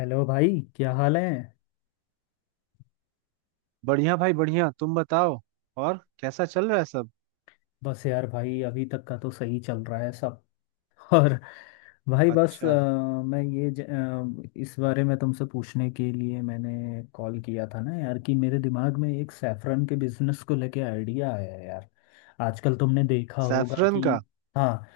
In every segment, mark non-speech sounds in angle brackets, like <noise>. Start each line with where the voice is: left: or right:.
left: Hello भाई, क्या हाल है?
right: बढ़िया भाई बढ़िया। तुम बताओ, और कैसा चल रहा है सब?
left: बस यार भाई, अभी तक का तो सही चल रहा है सब। और भाई बस
right: अच्छा,
left: मैं ये इस बारे में तुमसे पूछने के लिए मैंने कॉल किया था ना यार, कि मेरे दिमाग में एक सैफरन के बिजनेस को लेके आइडिया आया है यार। आजकल तुमने देखा होगा
right: सैफरन
left: कि।
right: का?
left: हाँ।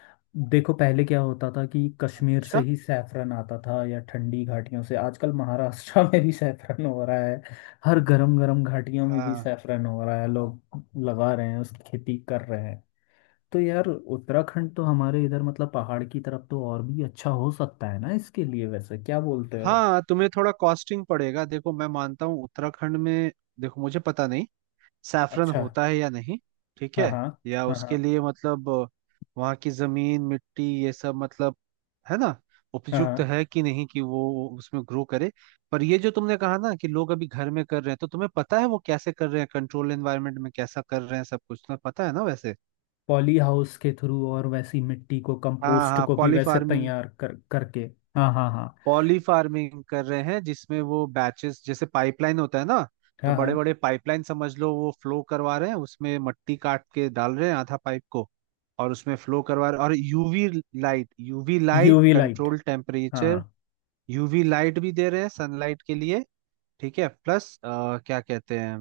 left: देखो, पहले क्या होता था कि कश्मीर से
right: अच्छा।
left: ही सैफरन आता था, या ठंडी घाटियों से। आजकल महाराष्ट्र <laughs> में भी सैफरन हो रहा है। हर गरम गरम घाटियों में भी
right: हाँ
left: सैफरन हो रहा है। लोग लगा रहे हैं, उस खेती कर रहे हैं। तो यार, उत्तराखंड तो हमारे इधर मतलब पहाड़ की तरफ तो और भी अच्छा हो सकता है ना इसके लिए, वैसे क्या बोलते हो?
right: हाँ, तुम्हें थोड़ा कॉस्टिंग पड़ेगा। देखो, मैं मानता हूँ उत्तराखंड में, देखो मुझे पता नहीं सैफरन
left: अच्छा।
right: होता है या नहीं। ठीक
left: हाँ,
right: है,
left: हाँ।
right: या
left: हाँ,
right: उसके
left: हाँ।
right: लिए मतलब वहाँ की जमीन मिट्टी ये सब मतलब, है ना,
left: हाँ,
right: उपयुक्त
left: हाँ।
right: है कि नहीं कि वो उसमें ग्रो करे। पर ये जो तुमने कहा ना कि लोग अभी घर में कर रहे हैं, तो तुम्हें पता है वो कैसे कर रहे हैं, कंट्रोल एनवायरनमेंट में कैसा कर रहे हैं, सब कुछ तुम्हें पता है ना वैसे?
left: पॉली हाउस के थ्रू, और वैसी मिट्टी को,
right: हाँ
left: कंपोस्ट
right: हाँ,
left: को भी
right: पॉली
left: वैसे
right: फार्मिंग।
left: तैयार कर करके। हाँ, हाँ, हाँ।
right: पॉली फार्मिंग कर रहे हैं जिसमें वो बैचेस जैसे पाइपलाइन होता है ना, तो
left: हाँ, हाँ।
right: बड़े बड़े पाइपलाइन समझ लो, वो फ्लो करवा रहे हैं उसमें, मट्टी काट के डाल रहे हैं आधा पाइप को और उसमें फ्लो करवा रहे हैं, और UV light, UV light,
left: UV light.
right: Control
left: हाँ।
right: टेम्परेचर। यूवी लाइट भी दे रहे हैं सनलाइट के लिए। ठीक है, प्लस क्या कहते हैं,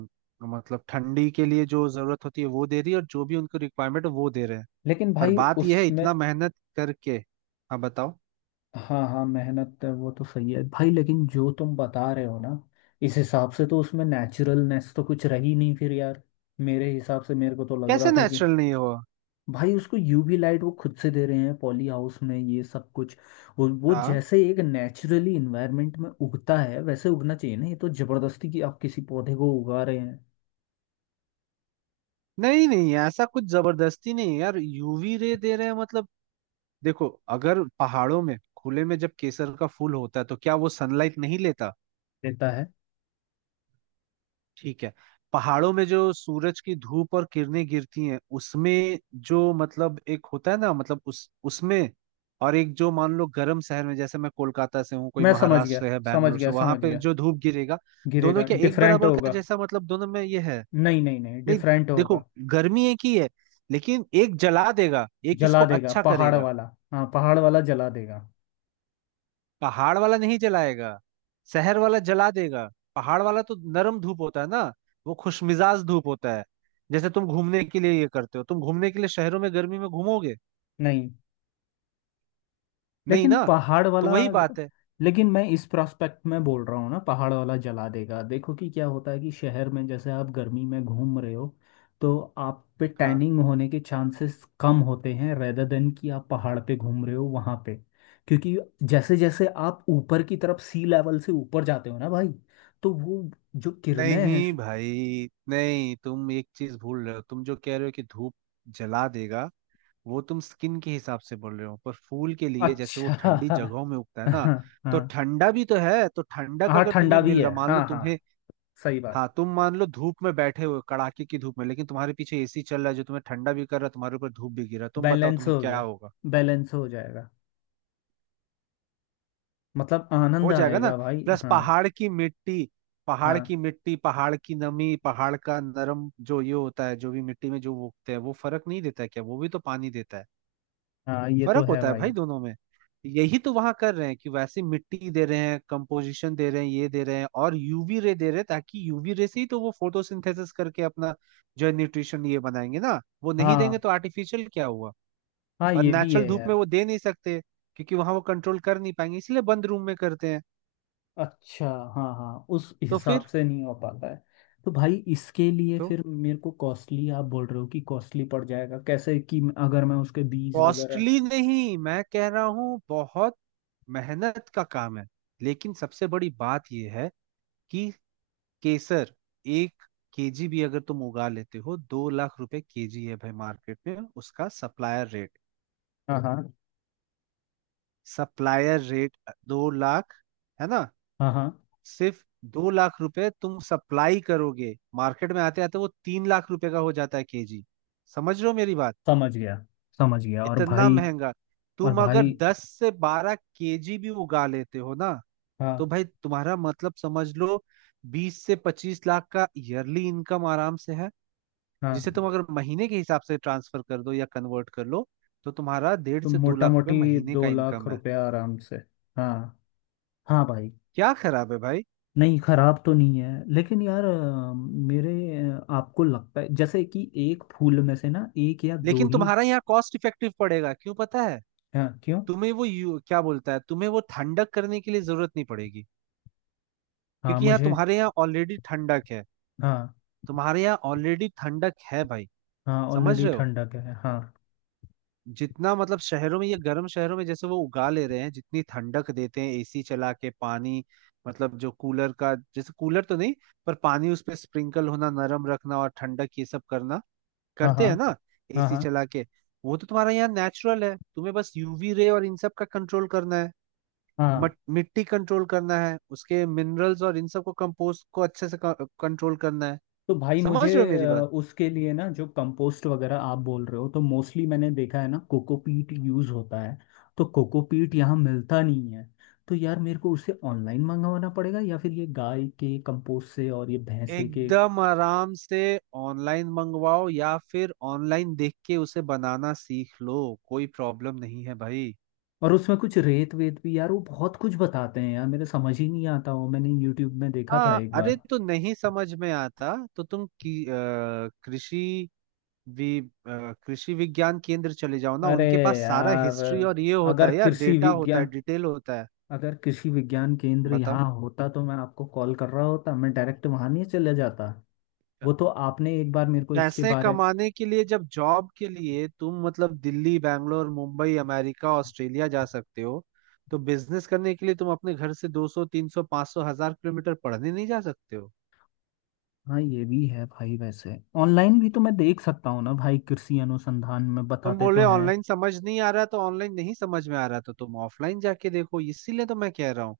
right: मतलब ठंडी के लिए जो जरूरत होती है वो दे रही है, और जो भी उनको रिक्वायरमेंट वो दे रहे हैं।
left: लेकिन
right: पर
left: भाई
right: बात यह है,
left: उसमें।
right: इतना मेहनत करके। हाँ बताओ।
left: हाँ, हाँ, मेहनत है, वो तो सही है भाई, लेकिन जो तुम बता रहे हो ना। इस हिसाब से तो उसमें नेचुरलनेस तो कुछ रही नहीं फिर यार। मेरे हिसाब से मेरे को तो लग
right: कैसे
left: रहा था कि।
right: नेचुरल नहीं हो?
left: भाई, उसको यूवी लाइट वो खुद से दे रहे हैं, पॉली हाउस में, ये सब कुछ। वो
right: हाँ,
left: जैसे एक नेचुरली इन्वायरमेंट में उगता है वैसे उगना चाहिए ना। ये तो जबरदस्ती की, आप किसी पौधे को उगा रहे हैं।
right: नहीं नहीं, ऐसा कुछ जबरदस्ती नहीं है यार, यूवी रे दे रहे हैं मतलब। देखो, अगर पहाड़ों में खुले में जब केसर का फूल होता है, तो क्या वो सनलाइट नहीं लेता?
left: देता है।
right: ठीक है। पहाड़ों में जो सूरज की धूप और किरणें गिरती हैं, उसमें जो मतलब एक होता है ना, मतलब उस उसमें, और एक जो मान लो गर्म शहर में, जैसे मैं कोलकाता से हूँ, कोई
left: मैं समझ
right: महाराष्ट्र
left: गया,
right: से है,
left: समझ
right: बैंगलोर से,
left: गया,
right: वहां
left: समझ
right: पे
left: गया।
right: जो धूप गिरेगा। दोनों
left: गिरेगा,
right: क्या एक
left: डिफरेंट
right: बराबर का
left: होगा।
right: जैसा, मतलब दोनों में ये है?
left: नहीं, नहीं, नहीं,
right: नहीं।
left: डिफरेंट
right: देखो,
left: होगा।
right: गर्मी एक ही है, लेकिन एक जला देगा, एक इसको
left: जला देगा
right: अच्छा
left: पहाड़
right: करेगा।
left: वाला। हाँ, पहाड़ वाला जला देगा।
right: पहाड़ वाला नहीं जलाएगा, शहर वाला जला देगा। पहाड़ वाला तो नरम धूप होता है ना, वो खुशमिजाज धूप होता है। जैसे तुम घूमने के लिए ये करते हो, तुम घूमने के लिए शहरों में गर्मी में घूमोगे?
left: नहीं।
right: नहीं
left: लेकिन
right: ना,
left: पहाड़
right: तो
left: वाला।
right: वही बात है।
left: लेकिन मैं इस प्रोस्पेक्ट में बोल रहा हूँ ना, पहाड़ वाला जला देगा। देखो कि क्या होता है, कि शहर में जैसे आप गर्मी में घूम रहे हो, तो आप पे
right: हाँ,
left: टैनिंग होने के चांसेस कम होते हैं, रेदर देन कि आप पहाड़ पे घूम रहे हो वहाँ पे। क्योंकि जैसे जैसे आप ऊपर की तरफ सी लेवल से ऊपर जाते हो ना भाई, तो वो, जो किरणें हैं।
right: नहीं भाई नहीं, तुम एक चीज भूल रहे हो। तुम जो कह रहे हो कि धूप जला देगा, वो तुम स्किन के हिसाब से बोल रहे हो, पर फूल के लिए जैसे वो
left: अच्छा।
right: ठंडी
left: <laughs>
right: जगहों में उगता है ना,
left: हाँ, हाँ।
right: तो ठंडा भी तो है। तो ठंडा का
left: हाँ,
right: अगर तुम्हें
left: ठंडा भी
right: मिल
left: है।
right: रहा, मान लो
left: हाँ, हाँ।
right: तुम्हें,
left: सही बात।
right: हाँ, तुम मान लो धूप में बैठे हुए हो, कड़ाके की धूप में, लेकिन तुम्हारे पीछे एसी चल रहा है जो तुम्हें ठंडा भी कर रहा है, तुम्हारे ऊपर धूप भी गिर रहा है, तुम बताओ
left: बैलेंस
right: तुम्हें
left: हो
right: क्या
left: गया।
right: होगा?
left: बैलेंस हो जाएगा। मतलब आनंद
right: हो जाएगा ना।
left: आएगा भाई।
right: प्लस
left: हाँ।
right: पहाड़ की मिट्टी, पहाड़
left: हाँ।
right: की मिट्टी, पहाड़ की नमी, पहाड़ का नरम जो ये होता है, जो भी मिट्टी में, जो वो उगते हैं, वो फर्क नहीं देता है क्या? वो भी तो पानी देता है।
left: हाँ, ये तो
right: फर्क
left: है
right: होता है
left: भाई।
right: भाई दोनों में। यही तो वहां कर रहे हैं कि वैसे मिट्टी दे रहे हैं, कंपोजिशन दे रहे हैं, ये दे रहे हैं और यूवी रे दे रहे हैं, ताकि यूवी रे से ही तो वो फोटोसिंथेसिस करके अपना जो है न्यूट्रिशन ये बनाएंगे ना, वो नहीं देंगे
left: हाँ,
right: तो आर्टिफिशियल क्या हुआ?
left: हाँ,
right: और
left: ये भी
right: नेचुरल
left: है
right: धूप में
left: यार।
right: वो दे नहीं सकते, क्योंकि वहां वो कंट्रोल कर नहीं पाएंगे, इसलिए बंद रूम में करते हैं।
left: अच्छा। हाँ, हाँ, उस
right: तो
left: हिसाब
right: फिर,
left: से नहीं हो पाता है। तो भाई इसके लिए
right: तो
left: फिर, मेरे को कॉस्टली आप बोल रहे हो कि कॉस्टली पड़ जाएगा कैसे, कि अगर मैं उसके बीज वगैरह।
right: कॉस्टली नहीं, मैं कह रहा हूँ बहुत मेहनत का काम है। लेकिन सबसे बड़ी बात यह है कि केसर एक केजी भी अगर तुम उगा लेते हो, दो लाख रुपए केजी है भाई मार्केट में उसका सप्लायर रेट।
left: हाँ, हाँ।
right: सप्लायर रेट दो लाख, है ना?
left: हाँ, हाँ।
right: सिर्फ दो लाख रुपए तुम सप्लाई करोगे, मार्केट में आते आते वो तीन लाख रुपए का हो जाता है केजी। समझ रहे हो मेरी बात?
left: समझ गया, समझ गया। और
right: इतना
left: भाई।
right: महंगा।
left: और
right: तुम अगर
left: भाई।
right: दस से बारह केजी भी उगा लेते हो ना, तो
left: हाँ,
right: भाई तुम्हारा मतलब समझ लो बीस से पच्चीस लाख का ईयरली इनकम आराम से है।
left: हाँ।
right: जिसे तुम अगर महीने के हिसाब से ट्रांसफर कर दो या कन्वर्ट कर लो, तो तुम्हारा डेढ़
left: तो
right: से दो
left: मोटा
right: लाख रुपए
left: मोटी
right: महीने का
left: 2 लाख
right: इनकम है।
left: रुपया आराम से। हाँ। हाँ भाई।
right: क्या खराब है भाई?
left: नहीं, खराब तो नहीं है, लेकिन यार मेरे। आपको लगता है जैसे कि एक फूल में से ना, एक या दो
right: लेकिन
left: ही।
right: तुम्हारा यहाँ कॉस्ट इफेक्टिव पड़ेगा, क्यों पता है?
left: हाँ, क्यों?
right: तुम्हें वो क्या बोलता है, तुम्हें वो ठंडक करने के लिए जरूरत नहीं पड़ेगी,
left: हाँ,
right: क्योंकि यहाँ
left: मुझे।
right: तुम्हारे यहाँ ऑलरेडी ठंडक है।
left: हाँ,
right: तुम्हारे यहाँ ऑलरेडी ठंडक है भाई।
left: हाँ,
right: समझ
left: ऑलरेडी
right: रहे हो?
left: ठंडक है। हाँ
right: जितना मतलब शहरों में, ये गर्म शहरों में, जैसे वो उगा ले रहे हैं, जितनी ठंडक देते हैं एसी चला के, पानी मतलब जो कूलर का जैसे, कूलर तो नहीं पर पानी उस पे स्प्रिंकल होना, नरम रखना और ठंडक ये सब करना,
left: हाँ। हाँ,
right: करते हैं ना
left: हाँ।
right: एसी
left: हाँ,
right: चला के। वो तो तुम्हारा यहाँ नेचुरल है, तुम्हें बस यूवी रे और इन सब का कंट्रोल करना है।
left: हाँ, हाँ।
right: मिट्टी कंट्रोल करना है, उसके मिनरल्स और इन सब को, कंपोस्ट को अच्छे से कंट्रोल करना है।
left: तो भाई मुझे,
right: समझ रहे हो मेरी बात?
left: उसके लिए ना जो कंपोस्ट वगैरह आप बोल रहे हो, तो मोस्टली मैंने देखा है ना, कोकोपीट यूज़ होता है। तो कोकोपीट यहाँ मिलता नहीं है। तो यार मेरे को उसे ऑनलाइन मंगवाना पड़ेगा, या फिर ये गाय के कंपोस्ट से और ये भैंसे के।
right: एकदम आराम से ऑनलाइन मंगवाओ, या फिर ऑनलाइन देख के उसे बनाना सीख लो, कोई प्रॉब्लम नहीं है भाई।
left: और उसमें कुछ रेत वेत भी, यार वो बहुत कुछ बताते हैं, यार मेरे समझ ही नहीं आता। वो मैंने यूट्यूब में देखा था
right: हाँ,
left: एक
right: अरे
left: बार।
right: तो नहीं समझ में आता तो तुम की, अ, कृषि वि, अ, कृषि विज्ञान केंद्र चले जाओ ना,
left: अरे
right: उनके पास सारा
left: यार,
right: हिस्ट्री और ये होता
left: अगर
right: है यार,
left: कृषि
right: डेटा होता है,
left: विज्ञान
right: डिटेल होता है।
left: अगर कृषि विज्ञान केंद्र
right: बताओ,
left: यहाँ होता तो मैं आपको कॉल कर रहा होता, मैं डायरेक्ट वहाँ नहीं चले जाता? वो तो आपने एक बार मेरे को इसके
right: पैसे
left: बारे।
right: कमाने के लिए, जब जॉब के लिए तुम मतलब दिल्ली, बैंगलोर, मुंबई, अमेरिका, ऑस्ट्रेलिया जा सकते हो, तो बिजनेस करने के लिए तुम अपने घर से 200 300 500 हजार किलोमीटर पढ़ने नहीं जा सकते हो?
left: हाँ, ये भी है भाई, वैसे ऑनलाइन भी तो मैं देख सकता हूँ ना भाई, कृषि अनुसंधान में
right: तुम
left: बताते तो
right: बोले
left: हैं।
right: ऑनलाइन समझ नहीं आ रहा, तो ऑनलाइन नहीं समझ में आ रहा तो तुम ऑफलाइन जाके देखो, इसीलिए तो मैं कह रहा हूँ।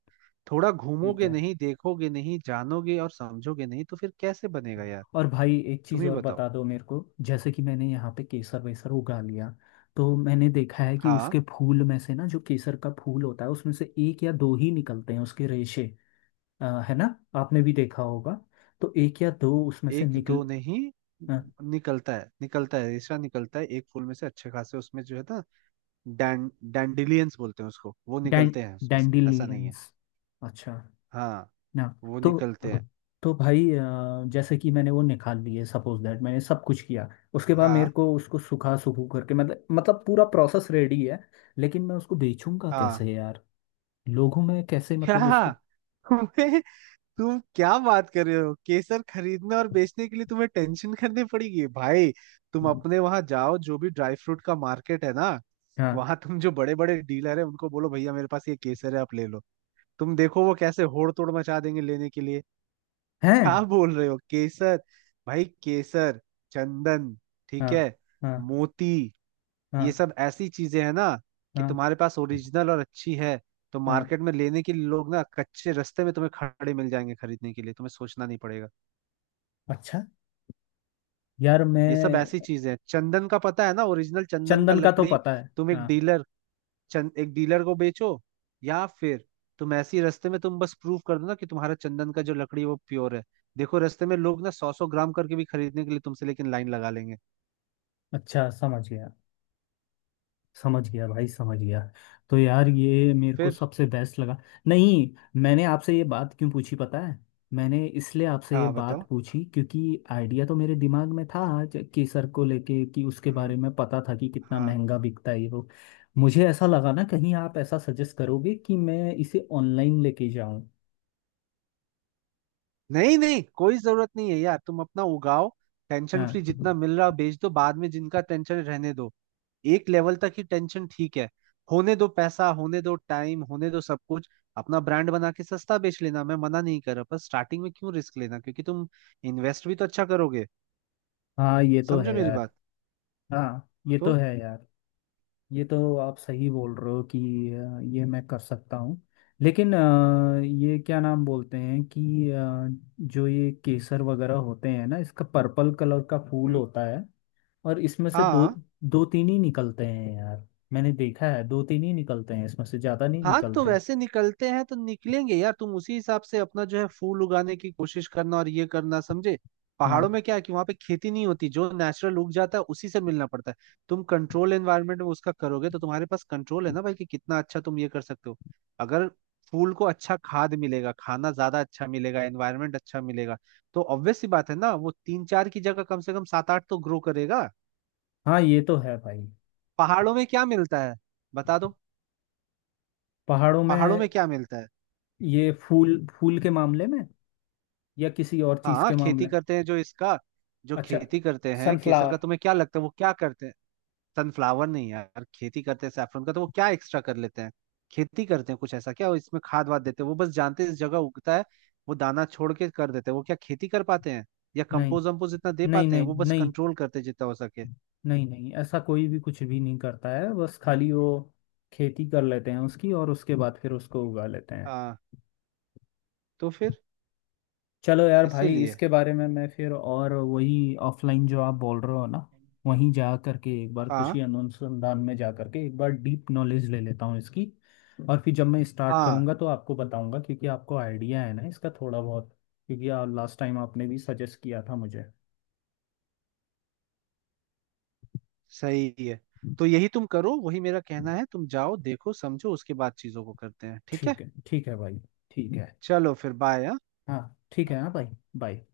right: थोड़ा
left: ठीक
right: घूमोगे
left: है।
right: नहीं, देखोगे नहीं, जानोगे और समझोगे नहीं, तो फिर कैसे बनेगा यार?
left: और भाई, एक
right: तुम
left: चीज़
right: ही
left: और
right: बताओ।
left: बता दो मेरे को। जैसे कि मैंने यहाँ पे केसर वेसर उगा लिया, तो मैंने देखा है कि
right: हाँ,
left: उसके फूल में से ना, जो केसर का फूल होता है उसमें से एक या दो ही निकलते हैं, उसके रेशे। है ना? आपने भी देखा होगा। तो एक या दो उसमें से
right: एक
left: निकल।
right: दो नहीं, निकलता है, निकलता है, रेशा निकलता है एक फूल में से अच्छे खासे, उसमें जो है ना, डैं डैंडिलियंस बोलते हैं उसको, वो निकलते हैं उसमें से, ऐसा नहीं है।
left: डैंडिलियंस। अच्छा।
right: हाँ,
left: ना।
right: वो
left: तो।
right: निकलते हैं।
left: तो भाई जैसे कि मैंने वो निकाल लिए, सपोज दैट मैंने सब कुछ किया। उसके बाद मेरे
right: हाँ
left: को उसको सुखा सुखू करके, मतलब पूरा प्रोसेस रेडी है। लेकिन मैं उसको बेचूंगा
right: हाँ,
left: कैसे यार? लोगों में कैसे, मतलब
right: क्या
left: उसको।
right: तुम्हें, तुम क्या बात कर रहे हो? केसर खरीदने और बेचने के लिए तुम्हें टेंशन करनी पड़ेगी भाई? तुम अपने वहां जाओ, जो भी ड्राई फ्रूट का मार्केट है ना,
left: हाँ,
right: वहां तुम जो बड़े बड़े डीलर है उनको बोलो, भैया मेरे पास ये केसर है, आप ले लो। तुम देखो वो कैसे होड़ तोड़ मचा देंगे लेने के लिए।
left: है।
right: क्या बोल रहे हो, केसर! भाई केसर, चंदन, ठीक
left: हाँ,
right: है,
left: हाँ,
right: मोती, ये
left: हाँ,
right: सब ऐसी चीजें हैं ना कि
left: हाँ,
right: तुम्हारे पास ओरिजिनल और अच्छी है, तो
left: हाँ।
right: मार्केट में लेने के लिए लोग ना कच्चे रास्ते में तुम्हें खड़े मिल जाएंगे खरीदने के लिए, तुम्हें सोचना नहीं पड़ेगा।
left: अच्छा। यार
right: ये सब ऐसी
left: मैं।
right: चीजें हैं, चंदन का पता है ना, ओरिजिनल चंदन का
left: चंदन का तो
right: लकड़ी।
left: पता है,
right: तुम एक
left: हाँ।
right: डीलर, चंद एक डीलर को बेचो, या फिर तुम ऐसी रास्ते में तुम बस प्रूव कर दो ना कि तुम्हारा चंदन का जो लकड़ी है वो प्योर है, देखो रास्ते में लोग ना सौ सौ ग्राम करके भी खरीदने के लिए तुमसे लेकिन लाइन लगा लेंगे।
left: अच्छा, समझ गया, समझ गया भाई, समझ गया। तो यार ये मेरे को
right: फिर?
left: सबसे बेस्ट लगा। नहीं। मैंने आपसे ये बात क्यों पूछी पता है? मैंने इसलिए आपसे ये
right: हाँ बताओ।
left: बात पूछी, क्योंकि आइडिया तो मेरे दिमाग में था आज केसर को लेके, कि उसके
right: हम्म,
left: बारे में पता था कि कितना
right: हाँ,
left: महंगा बिकता है, ये वो। मुझे ऐसा लगा ना कहीं आप ऐसा सजेस्ट करोगे कि मैं इसे ऑनलाइन लेके जाऊं।
right: नहीं नहीं, कोई जरूरत नहीं है यार, तुम अपना उगाओ। टेंशन फ्री
left: हाँ,
right: जितना मिल रहा बेच दो, बाद में जिनका टेंशन रहने दो। एक लेवल तक ही टेंशन ठीक है, होने दो पैसा, होने दो टाइम, होने दो सब कुछ। अपना ब्रांड बना के सस्ता बेच लेना, मैं मना नहीं कर रहा, पर स्टार्टिंग में क्यों रिस्क लेना, क्योंकि तुम इन्वेस्ट भी तो अच्छा करोगे।
left: हाँ, ये तो
right: समझो
left: है
right: मेरी
left: यार।
right: बात।
left: हाँ, ये तो
right: तो
left: है यार। ये तो आप सही बोल रहे हो कि ये मैं कर सकता हूँ। लेकिन ये क्या नाम बोलते हैं, कि जो ये केसर वगैरह होते हैं ना, इसका पर्पल कलर का फूल
right: हम्म
left: होता है। और इसमें से दो,
right: हाँ
left: दो तीन ही निकलते हैं यार। मैंने देखा है, दो तीन ही निकलते हैं, इसमें से ज़्यादा नहीं
right: हाँ, तो
left: निकलते।
right: वैसे निकलते हैं तो निकलेंगे यार, तुम उसी हिसाब से अपना जो है फूल उगाने की कोशिश करना और ये करना, समझे? पहाड़ों
left: हाँ,
right: में क्या है कि वहां पे खेती नहीं होती, जो नेचुरल उग जाता है उसी से मिलना पड़ता है। तुम कंट्रोल एनवायरनमेंट में उसका करोगे, तो तुम्हारे पास कंट्रोल है ना भाई कि कितना अच्छा तुम ये कर सकते हो। अगर फूल को अच्छा खाद मिलेगा, खाना ज्यादा अच्छा मिलेगा, एनवायरनमेंट अच्छा मिलेगा, तो ऑब्वियस सी बात है ना, वो तीन चार की जगह कम से कम सात आठ तो ग्रो करेगा।
left: हाँ, ये तो है भाई।
right: पहाड़ों में क्या मिलता है, बता दो?
left: पहाड़ों
right: पहाड़ों
left: में?
right: में क्या मिलता है?
left: ये फूल फूल के मामले में, या किसी और चीज़
right: हाँ,
left: के
right: खेती
left: मामले?
right: करते हैं जो इसका, जो
left: अच्छा।
right: खेती करते हैं केसर
left: सनफ्लावर।
right: का, तुम्हें क्या लगता है वो क्या करते हैं? सनफ्लावर नहीं यार, खेती करते हैं सैफरन का, तो वो क्या एक्स्ट्रा कर लेते हैं? खेती करते हैं कुछ ऐसा क्या? वो इसमें खाद वाद देते हैं? वो बस जानते हैं इस जगह उगता है, वो दाना छोड़ के कर देते हैं, वो क्या खेती कर पाते हैं, या
left: नहीं,
right: कंपोज वम्पोज इतना दे
left: नहीं,
right: पाते हैं?
left: नहीं।
right: वो बस
left: नहीं,
right: कंट्रोल करते हैं जितना हो सके।
left: नहीं, नहीं, ऐसा कोई भी कुछ भी नहीं करता है। बस खाली वो खेती कर लेते हैं उसकी, और उसके बाद फिर उसको उगा लेते हैं।
right: हाँ, तो फिर
left: चलो यार भाई,
right: इसीलिए।
left: इसके बारे में मैं फिर, और वही ऑफलाइन जो आप बोल रहे हो ना, वहीं जा करके, एक बार
right: हाँ
left: कृषि अनुसंधान में जा करके एक बार डीप नॉलेज ले लेता हूँ इसकी। और फिर जब मैं स्टार्ट
right: हाँ,
left: करूँगा तो आपको बताऊँगा, क्योंकि आपको आइडिया है ना इसका थोड़ा बहुत। क्योंकि आप लास्ट टाइम आपने भी सजेस्ट किया था मुझे।
right: सही है। तो यही तुम करो, वही मेरा कहना है, तुम जाओ, देखो, समझो, उसके बाद चीजों को करते हैं। ठीक है,
left: ठीक है, ठीक है भाई। ठीक है।
right: चलो फिर, बाय।
left: हाँ, ठीक है। हाँ भाई। बाय।